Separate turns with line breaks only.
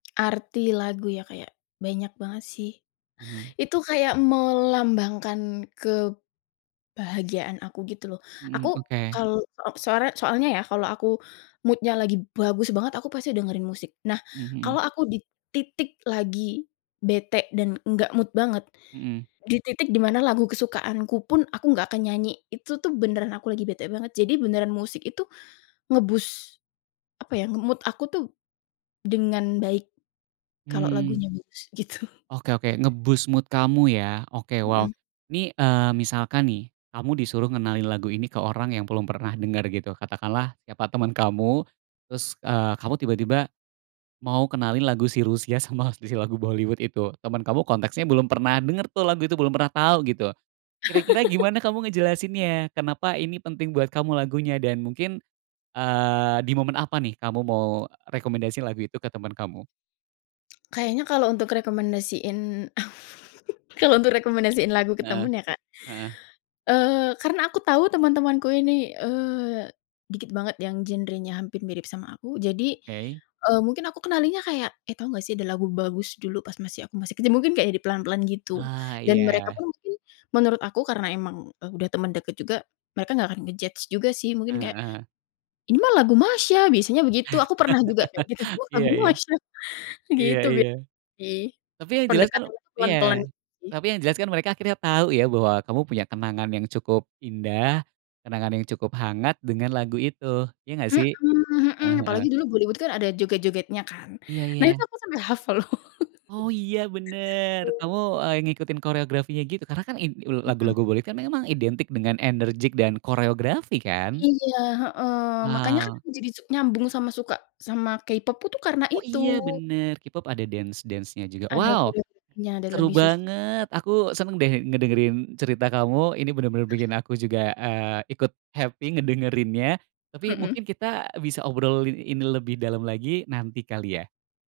Arti lagu ya kayak banyak banget sih,
Mhm.
itu kayak melambangkan kebahagiaan aku gitu loh. Aku
Mhm, oke.
kal op soare soalnya ya kalau aku mood-nya lagi bagus banget, aku pasti dengerin musik. Nah,
Mhm.
kalau aku di titik lagi bete dan enggak mood banget,
Mhm.
di titik di mana lagu kesukaanku pun aku nggak akan nyanyi, itu tuh beneran aku lagi bete banget. Jadi beneran musik itu nge-boost, apa ya, nge-mood aku tuh dengan baik, kalau
Hmm.
lagunya bagus, gitu.
Oke oke. Nge-boost mood kamu ya? Oke, wow.
Mhm.
Ini, eee, misalkan nih, kamu disuruh ngenalin lagu ini ke orang yang belum pernah denger gitu, katakanlah siapa temen kamu terus, eee, kamu tiba-tiba mau kenalin lagu si Rusia sama si si lagu Bollywood itu. Temen kamu konteksnya belum pernah denger tuh lagu itu, belum pernah tau gitu. Kira-kira gimana kamu ngejelasinnya? Kenapa ini penting buat kamu lagunya? Dan mungkin, eee, di momen apa nih kamu mau rekomendasiin lagu itu ke temen kamu?
Kayaknya kalo untuk rekomendasiin kalau untuk rekomendasiin lagu ke
Heeh.
temen ya Kak?
Heeh.
Eee, karena aku tahu temen-temenku ini, eee, dikit banget yang genrenya hampir mirip sama aku. Jadi,
Oke.
eee, mungkin aku kenalinnya kayak, "Eh, tahu nggak sih ada lagu bagus dulu pas masih aku masih kecil," mungkin kayak di pelan-pelan gitu
Ah,
dan mereka
iya.
pun mungkin menurut aku karena emang, eee, udah temen deket juga, mereka nggak akan nge-judge juga sih. Mungkin kayak,
Heeh.
"Ini mah lagu Masha," biasanya begitu, aku pernah juga kayak gitu, "Uh,
Iya
lagu
iya.
Masha,"
Iya
gitu bia
iya.
sih,
Tapi yang jelas kan
pendekatannya
iya,
pelan-pelan sih.
tapi yang jelas kan mereka akhirnya tahu ya bahwa kamu punya kenangan yang cukup indah, kenangan yang cukup hangat dengan lagu itu, iya nggak sih?
Mhm mhm,
Heeh heeh.
apalagi dulu Bollywood kan ada joget-jogetnya kan?
Iya
Nah, itu
iya.
aku sampai hafal loh.
Oh, iya, bener. Kamu, eee, ngikutin koreografinya gitu karena kan in ul
Mhm.
lagu-lagu Bollywood kan memang identik dengan enerjik dan koreografi kan?
Iya, heeh. Makanya kan
Wow.
jadi su nyambung sama suka sama K-pop pu tuh karena
Oh,
itu.
iya, bener, K-pop ada dance-dance-nya juga.
Ada
Wow,
koreografinya dan
seru
lebih susah juga.
banget. Aku seneng deh ngedengerin cerita kamu, ini bener-bener bikin aku juga, eee, ikut happy ngedengerinnya. Tapi
Mhm.
mungkin kita bisa obrolin ini lebih dalem lagi nanti kali ya?